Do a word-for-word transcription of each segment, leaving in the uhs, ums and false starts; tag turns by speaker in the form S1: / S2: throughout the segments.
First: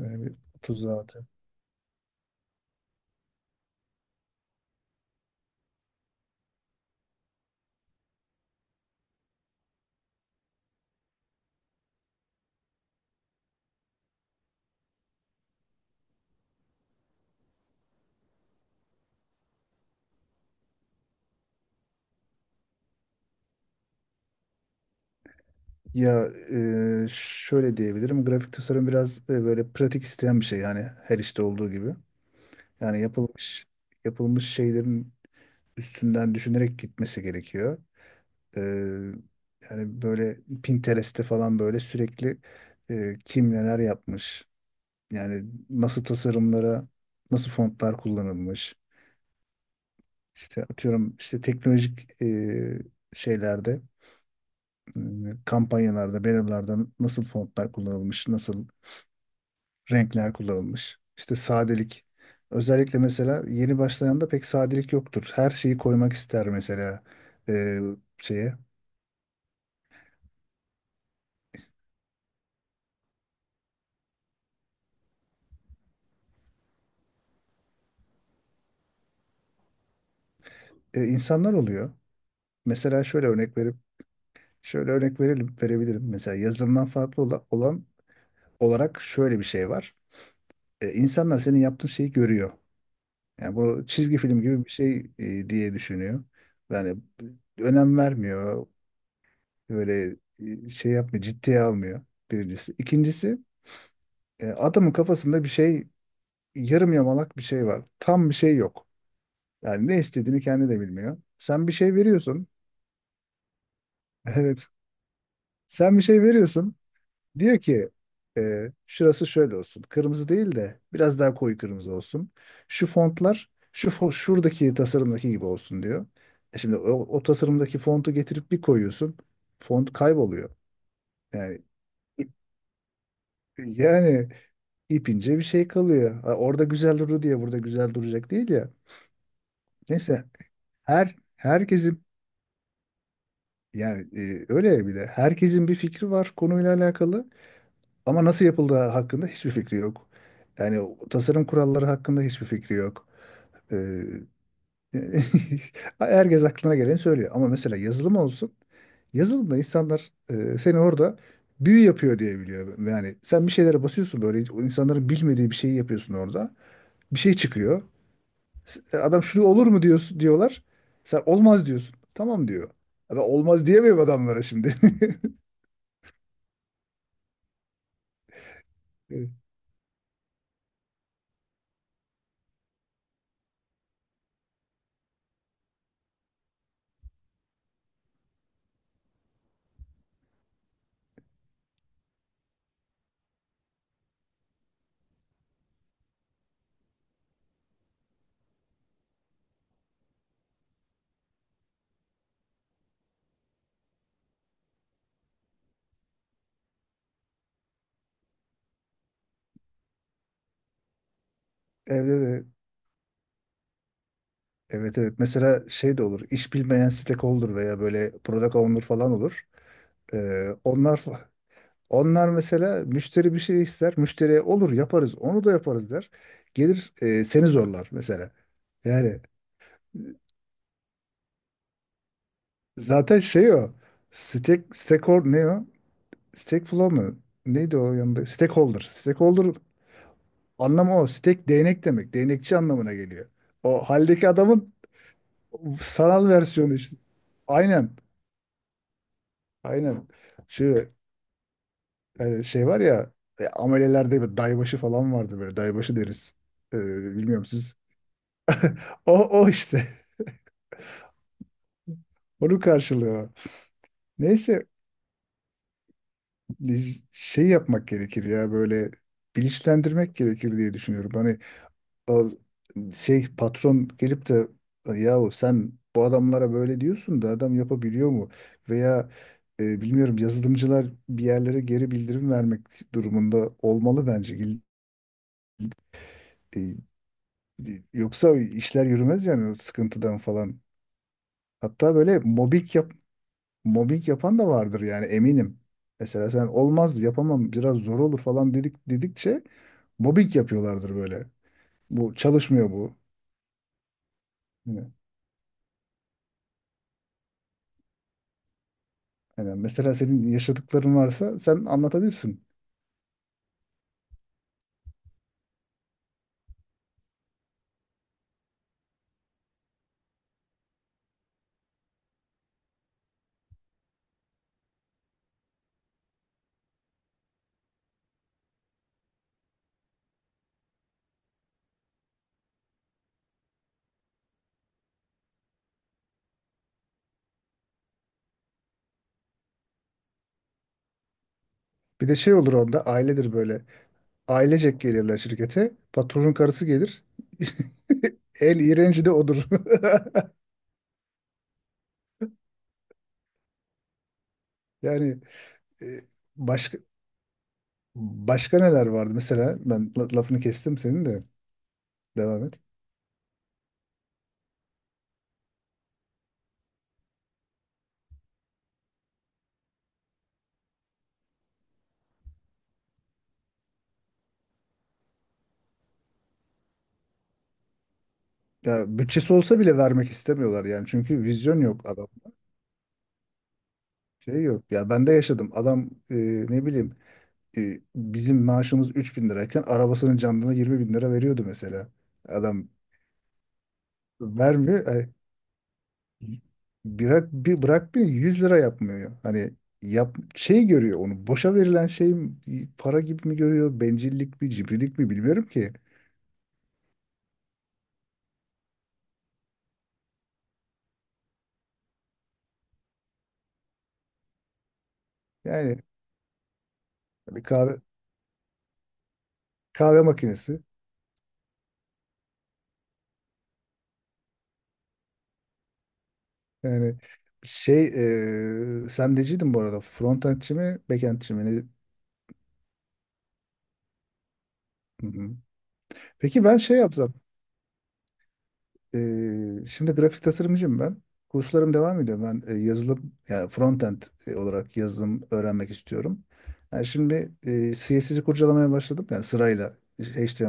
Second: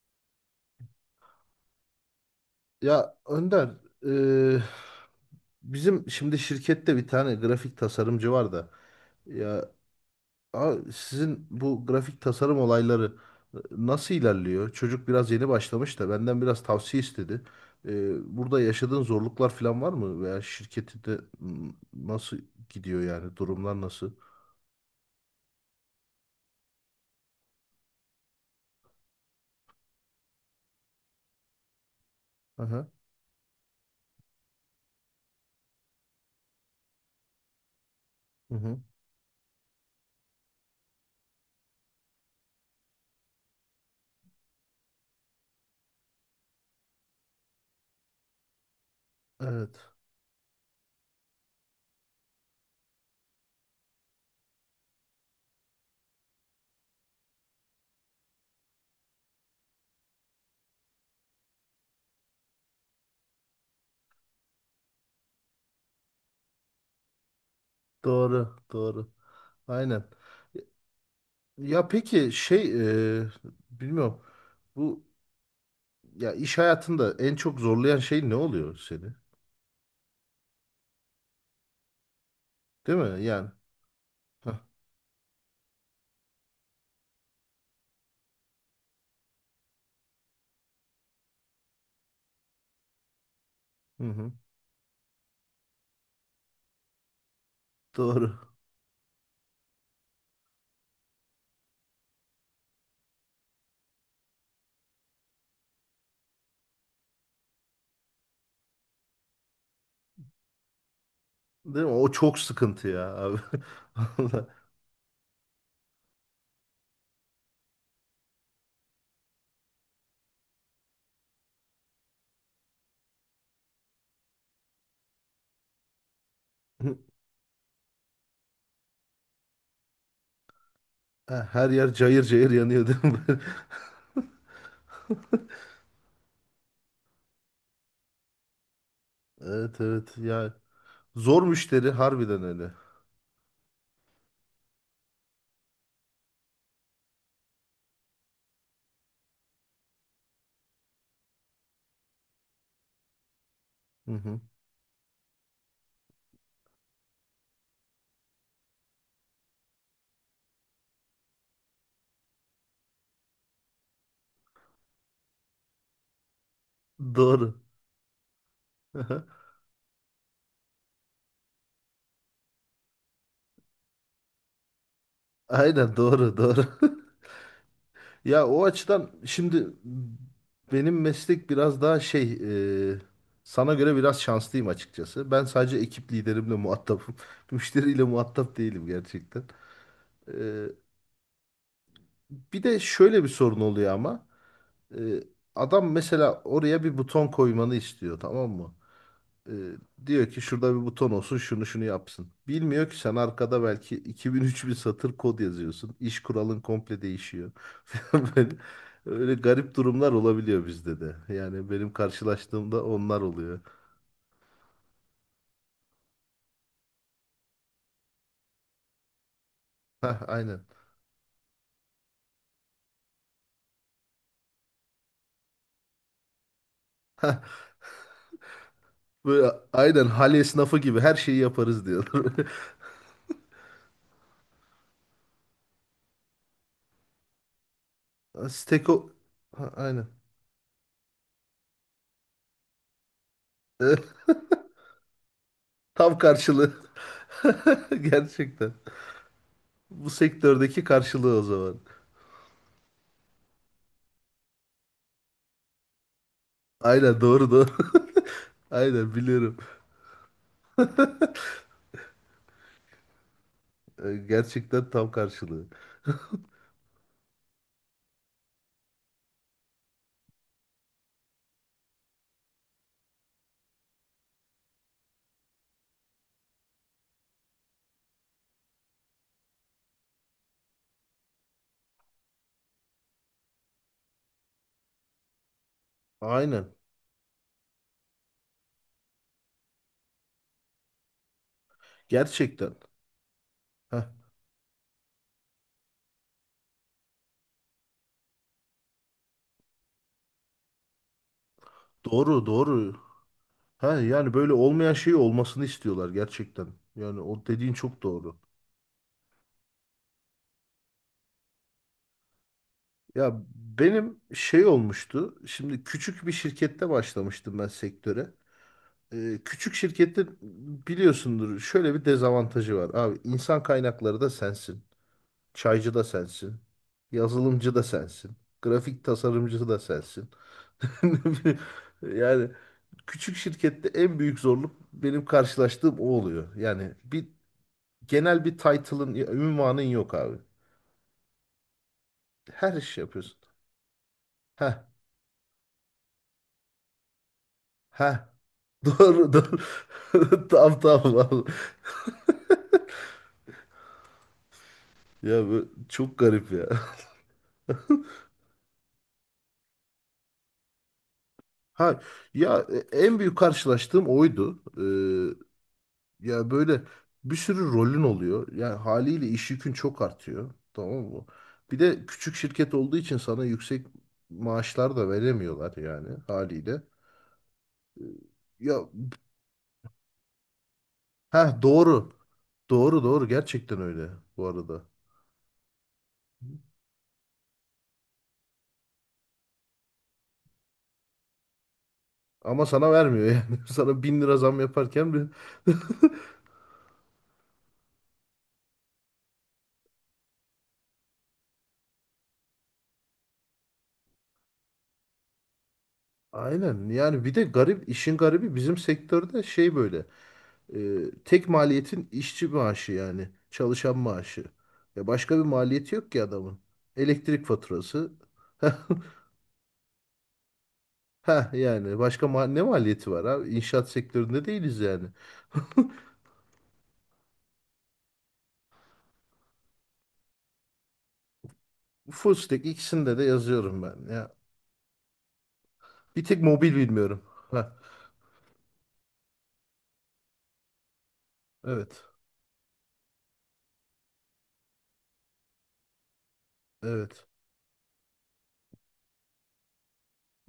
S1: Böyle bir otuz zaten.
S2: Ya Önder, eee, bizim şimdi şirkette bir tane grafik tasarımcı var da ya a- sizin bu grafik tasarım olayları e, nasıl ilerliyor? Çocuk biraz yeni başlamış da benden biraz tavsiye istedi. Eee, burada yaşadığın zorluklar falan var mı? Veya şirketinde m, nasıl gidiyor yani? Durumlar nasıl?
S1: Ya e, şöyle diyebilirim. Grafik tasarım biraz e, böyle pratik isteyen bir şey, yani her işte olduğu gibi.
S2: Aha,
S1: Yani yapılmış yapılmış şeylerin üstünden düşünerek gitmesi gerekiyor.
S2: hı
S1: E,
S2: hı.
S1: yani böyle Pinterest'te falan böyle sürekli e, kim neler yapmış. Yani nasıl tasarımlara, nasıl fontlar kullanılmış.
S2: Evet.
S1: İşte atıyorum, işte teknolojik e, şeylerde, e, kampanyalarda, bannerlarda nasıl fontlar kullanılmış, nasıl renkler kullanılmış. İşte sadelik. Özellikle mesela yeni başlayanda pek sadelik yoktur. Her şeyi koymak ister mesela e, şeye.
S2: Doğru, doğru. Aynen. Ya peki şey eee bilmiyorum. Bu, ya iş hayatında en çok zorlayan şey ne oluyor seni?
S1: E, insanlar oluyor.
S2: Değil
S1: Mesela
S2: mi?
S1: şöyle
S2: Yani.
S1: örnek verip
S2: Hah,
S1: şöyle örnek verelim, verebilirim. Mesela yazılımdan farklı ola- olan olarak şöyle bir şey var. E, insanlar senin yaptığın şeyi görüyor. Yani bu
S2: hı
S1: çizgi
S2: hı.
S1: film gibi bir şey e, diye düşünüyor. Yani önem
S2: Doğru.
S1: vermiyor. Böyle e, şey yapmıyor, ciddiye almıyor birincisi. İkincisi, e, adamın kafasında bir şey, yarım yamalak bir şey var. Tam bir şey yok. Yani ne istediğini kendi de bilmiyor. Sen bir
S2: Değil mi?
S1: şey
S2: O çok
S1: veriyorsun.
S2: sıkıntı ya abi. Vallahi.
S1: Evet. Sen bir şey veriyorsun. Diyor ki e, şurası şöyle olsun. Kırmızı değil de biraz daha koyu kırmızı olsun. Şu fontlar şu fo- şuradaki tasarımdaki gibi olsun diyor. E şimdi o, o tasarımdaki fontu getirip bir koyuyorsun. Font kayboluyor.
S2: Ha,
S1: Yani
S2: her yer cayır cayır yanıyor değil mi?
S1: yani ipince bir şey kalıyor. Ha, orada güzel durdu diye burada güzel duracak değil ya.
S2: Evet evet.
S1: Neyse,
S2: Ya
S1: her
S2: zor müşteri
S1: herkesin,
S2: harbiden öyle.
S1: yani e, öyle ya, bir de herkesin bir fikri var konuyla alakalı, ama nasıl yapıldığı hakkında hiçbir fikri yok. Yani o tasarım kuralları hakkında hiçbir fikri yok. Ee,
S2: Hı hı.
S1: Herkes aklına geleni söylüyor, ama mesela yazılım olsun. Yazılımda insanlar e, seni orada büyü yapıyor diye biliyor. Yani sen bir şeylere basıyorsun, böyle insanların bilmediği bir şeyi yapıyorsun orada. Bir şey
S2: Doğru.
S1: çıkıyor. Adam, şunu olur mu diyorsun diyorlar. Sen olmaz diyorsun. Tamam diyor. Adam, olmaz diyemiyorum adamlara şimdi.
S2: Aynen doğru doğru. Ya o açıdan
S1: Evet.
S2: şimdi benim meslek biraz daha şey, e, sana göre biraz şanslıyım açıkçası. Ben sadece ekip liderimle muhatapım. Müşteriyle muhatap değilim gerçekten. E, bir de şöyle bir sorun oluyor ama. E, adam mesela oraya bir buton koymanı istiyor, tamam mı? Ee, Diyor ki şurada bir buton olsun, şunu şunu yapsın. Bilmiyor ki sen arkada belki iki bin-üç bin satır kod yazıyorsun. İş kuralın komple değişiyor. Falan böyle, öyle garip durumlar olabiliyor bizde de. Yani benim
S1: Evde de,
S2: karşılaştığımda onlar oluyor.
S1: evet evet. Mesela şey de olur. İş bilmeyen stakeholder veya böyle product owner falan olur.
S2: Hah,
S1: Ee,
S2: aynen.
S1: onlar onlar mesela, müşteri bir şey ister. Müşteriye olur, yaparız. Onu da yaparız der. Gelir, e, seni
S2: Hah,
S1: zorlar mesela. Yani
S2: böyle
S1: e,
S2: aynen hal esnafı gibi her şeyi yaparız diyorlar.
S1: zaten şey o. Stake, stakeholder ne o? Stake flow mu? Neydi o yanında? Stakeholder.
S2: Steko...
S1: Stakeholder
S2: Ha, aynen.
S1: anlamı o. Steak değnek demek. Değnekçi anlamına geliyor. O haldeki adamın
S2: Tam
S1: sanal
S2: karşılığı.
S1: versiyonu işte. Aynen.
S2: Gerçekten.
S1: Aynen.
S2: Bu sektördeki
S1: Şu
S2: karşılığı o zaman.
S1: e, şey var ya, e, amelelerde bir daybaşı falan vardı böyle. Daybaşı deriz. E,
S2: Aynen
S1: bilmiyorum
S2: doğru doğru.
S1: siz.
S2: Aynen
S1: O, o
S2: biliyorum.
S1: işte. Onu karşılıyor.
S2: E,
S1: Neyse,
S2: gerçekten tam karşılığı.
S1: şey yapmak gerekir ya, böyle bilinçlendirmek gerekir diye düşünüyorum. Hani şey, patron gelip de yahu sen bu adamlara böyle diyorsun da adam yapabiliyor mu? Veya e, bilmiyorum, yazılımcılar bir yerlere geri bildirim vermek durumunda olmalı bence. İl-
S2: Aynen.
S1: il- e, Yoksa işler yürümez yani, o sıkıntıdan falan. Hatta böyle
S2: Gerçekten.
S1: mobbing yap
S2: Heh.
S1: mobbing yapan da vardır yani, eminim. Mesela sen olmaz, yapamam, biraz zor olur falan dedik dedikçe mobbing yapıyorlardır böyle. Bu
S2: Doğru,
S1: çalışmıyor
S2: doğru.
S1: bu.
S2: Ha, yani böyle olmayan şey olmasını istiyorlar gerçekten. Yani o dediğin çok doğru.
S1: Yani mesela senin yaşadıkların varsa sen anlatabilirsin.
S2: Ya benim şey olmuştu. Şimdi küçük bir şirkette başlamıştım ben sektöre. Ee, küçük şirkette biliyorsundur şöyle bir dezavantajı var. Abi insan kaynakları da sensin. Çaycı da sensin. Yazılımcı da sensin. Grafik tasarımcısı da sensin. Yani küçük şirkette en büyük zorluk benim karşılaştığım o oluyor. Yani bir genel bir title'ın, ünvanın yok abi.
S1: Bir de şey olur
S2: Her
S1: onda,
S2: iş
S1: ailedir
S2: yapıyorsun.
S1: böyle.
S2: Heh,
S1: Ailecek gelirler şirkete. Patronun karısı gelir.
S2: heh.
S1: El iğrenci de
S2: Doğru,
S1: odur.
S2: doğru. Tamam, tamam abi.
S1: Yani
S2: Ya bu
S1: e,
S2: çok garip ya.
S1: başka başka neler vardı? Mesela ben la- lafını kestim senin de.
S2: Ha,
S1: Devam et.
S2: ya e, en büyük karşılaştığım oydu. Ee, Ya böyle bir sürü rolün oluyor. Yani haliyle iş yükün çok artıyor. Tamam mı? Bir de küçük şirket olduğu için sana yüksek maaşlar da veremiyorlar yani haliyle. Ee, Ya
S1: Ya bütçesi olsa bile vermek istemiyorlar yani. Çünkü
S2: ha,
S1: vizyon yok adam.
S2: doğru. Doğru doğru, gerçekten öyle
S1: Şey
S2: bu
S1: yok.
S2: arada.
S1: Ya ben de yaşadım. Adam e, ne bileyim, e, bizim maaşımız üç bin lirayken arabasının canlına yirmi bin lira veriyordu mesela.
S2: Ama
S1: Adam
S2: sana vermiyor yani. Sana bin lira zam
S1: vermiyor. Yani
S2: yaparken bir...
S1: bırak, bir bırakmıyor, yüz lira yapmıyor. Hani yap, şey görüyor, onu boşa verilen şey mi, para gibi mi görüyor, bencillik mi, cimrilik mi, bilmiyorum ki.
S2: Aynen yani bir de garip işin garibi bizim sektörde şey böyle. Ee, Tek maliyetin işçi maaşı yani. Çalışan maaşı. Ya başka bir
S1: Yani
S2: maliyeti yok ki adamın.
S1: bir
S2: Elektrik
S1: kahve
S2: faturası.
S1: kahve makinesi,
S2: Ha yani başka ma ne maliyeti var abi? İnşaat sektöründe değiliz yani.
S1: yani şey, e, sen neciydin bu arada, frontendçi mi, backendçi mi? Ne-
S2: Full stack, ikisinde de yazıyorum ben ya.
S1: Hı hı.
S2: Bir tek
S1: Peki ben
S2: mobil
S1: şey yapsam,
S2: bilmiyorum. Ha
S1: Ee, şimdi grafik tasarımcıyım ben. Kurslarım devam
S2: evet.
S1: ediyor. Ben e, yazılım, yani frontend e, olarak yazılım öğrenmek istiyorum. Yani
S2: Evet.
S1: şimdi e, C S S'yi kurcalamaya başladım. Yani sırayla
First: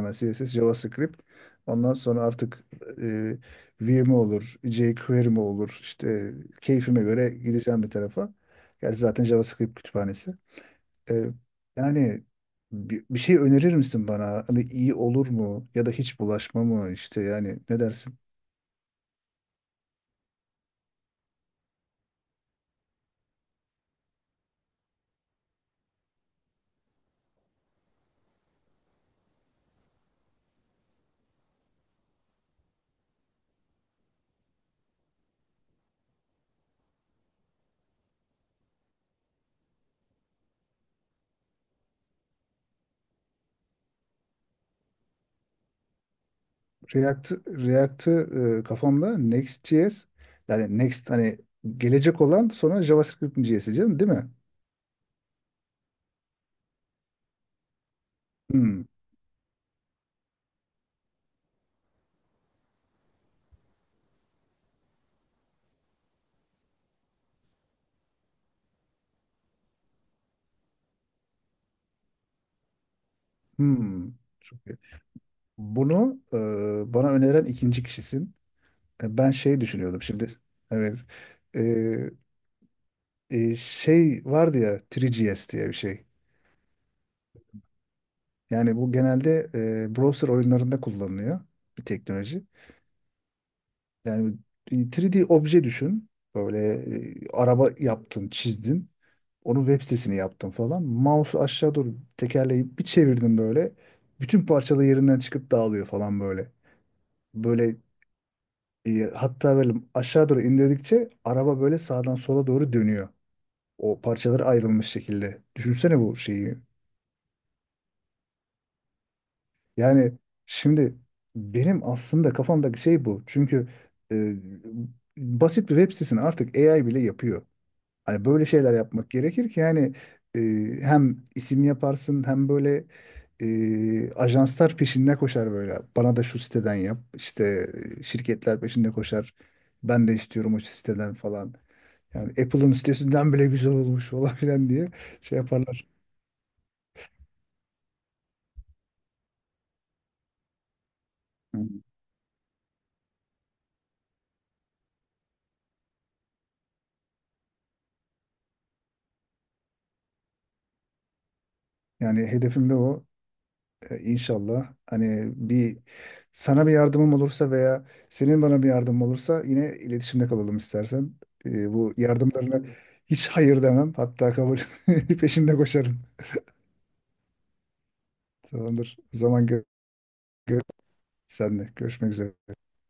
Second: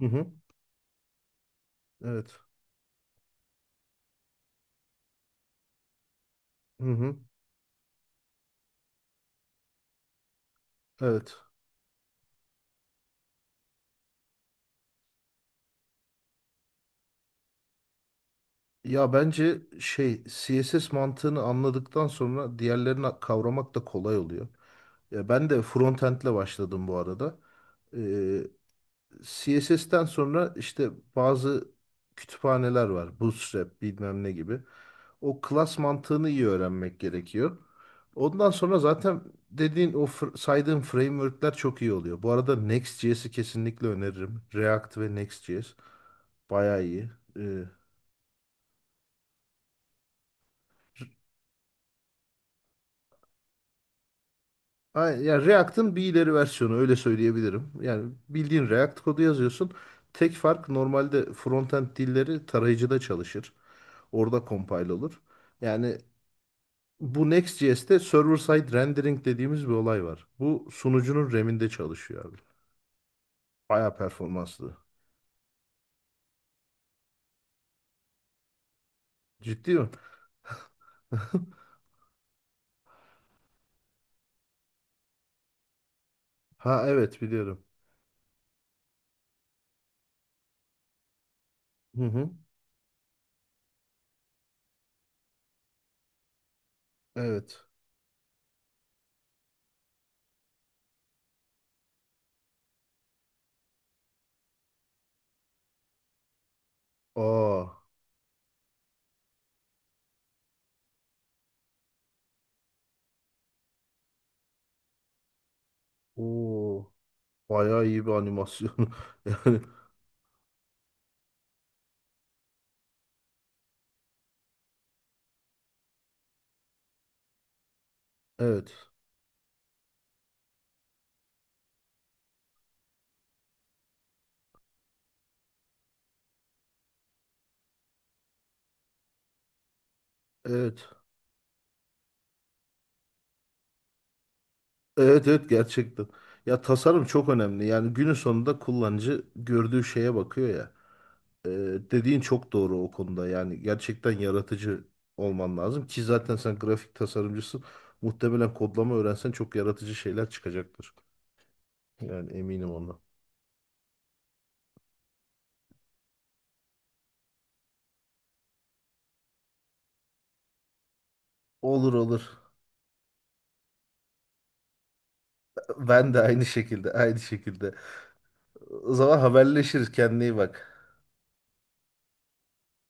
S2: Hı hı.
S1: C S S, JavaScript. Ondan sonra
S2: Evet.
S1: artık e, Vue mi olur, jQuery mi olur işte,
S2: Hı
S1: keyfime
S2: hı.
S1: göre gideceğim bir tarafa. Gerçi zaten JavaScript kütüphanesi. E,
S2: Evet.
S1: yani bir, bir şey önerir misin bana? Hani iyi olur mu? Ya da hiç bulaşma mı? İşte yani, ne dersin?
S2: Ya bence şey, CSS mantığını anladıktan sonra diğerlerini kavramak da kolay oluyor. Ya ben de frontend'le başladım bu arada. Ee, S E'ten sonra işte bazı kütüphaneler var. Bootstrap bilmem ne gibi. O class mantığını iyi öğrenmek gerekiyor. Ondan sonra zaten dediğin o fr- saydığın framework'ler çok iyi oluyor. Bu arada Next.js'i kesinlikle öneririm. React ve Next.js bayağı iyi.
S1: React, React'ı e, kafamda Next.js, yani Next, hani gelecek olan, sonra JavaScript J S'yi canım, değil mi?
S2: Ay- Yani React'ın bir ileri versiyonu, öyle söyleyebilirim. Yani bildiğin
S1: Hmm,
S2: React kodu yazıyorsun. Tek fark, normalde frontend dilleri tarayıcıda çalışır. Orada compile olur. Yani bu Next.js'te server side rendering dediğimiz bir olay var. Bu sunucunun RAM'inde çalışıyor abi. Bayağı
S1: hmm. Çok
S2: performanslı.
S1: iyi. Bunu e, bana öneren ikinci kişisin. E, ben şey
S2: Ciddi mi?
S1: düşünüyordum şimdi. Evet. E, e, şey vardı ya, üç G S diye bir şey.
S2: Ha evet biliyorum.
S1: Yani bu genelde e, browser oyunlarında kullanılıyor bir
S2: Hı hı.
S1: teknoloji. Yani üç D obje düşün. Böyle e,
S2: Evet.
S1: araba yaptın, çizdin. Onun web sitesini yaptım falan. Mouse'u aşağı doğru tekerleyip bir çevirdim böyle. Bütün parçalı yerinden çıkıp dağılıyor falan böyle.
S2: Aa,
S1: Böyle e, hatta böyle aşağı doğru indirdikçe araba böyle sağdan sola doğru dönüyor. O parçaları ayrılmış şekilde. Düşünsene bu şeyi.
S2: o bayağı iyi bir animasyon. Yani
S1: Yani şimdi benim aslında kafamdaki şey bu. Çünkü e, basit bir web sitesini artık A I bile yapıyor. Hani böyle şeyler
S2: evet.
S1: yapmak gerekir ki, yani e, hem isim yaparsın, hem böyle e, ajanslar peşinde koşar böyle. Bana da şu siteden yap. İşte e, şirketler peşinde koşar. Ben de istiyorum o
S2: Evet.
S1: siteden falan. Yani Apple'ın sitesinden bile güzel olmuş falan filan diye
S2: Evet
S1: şey
S2: evet
S1: yaparlar.
S2: gerçekten. Ya tasarım çok önemli. Yani günün sonunda kullanıcı gördüğü şeye bakıyor ya. Ee,
S1: Hı.
S2: Dediğin çok doğru o konuda. Yani gerçekten yaratıcı olman lazım ki zaten sen grafik tasarımcısın. Muhtemelen kodlama öğrensen çok yaratıcı şeyler çıkacaktır.
S1: Yani
S2: Yani eminim
S1: hedefim de
S2: ona.
S1: o. E, İnşallah hani bir, sana bir yardımım olursa veya senin bana bir yardımın olursa yine iletişimde kalalım istersen. E,
S2: Olur
S1: bu
S2: olur.
S1: yardımlarına hiç hayır demem. Hatta kabul peşinde koşarım.
S2: Ben de aynı şekilde, aynı şekilde. O
S1: Tamamdır. O
S2: zaman
S1: zaman gör,
S2: haberleşiriz. Kendine iyi
S1: gör
S2: bak.
S1: senle. Görüşmek üzere.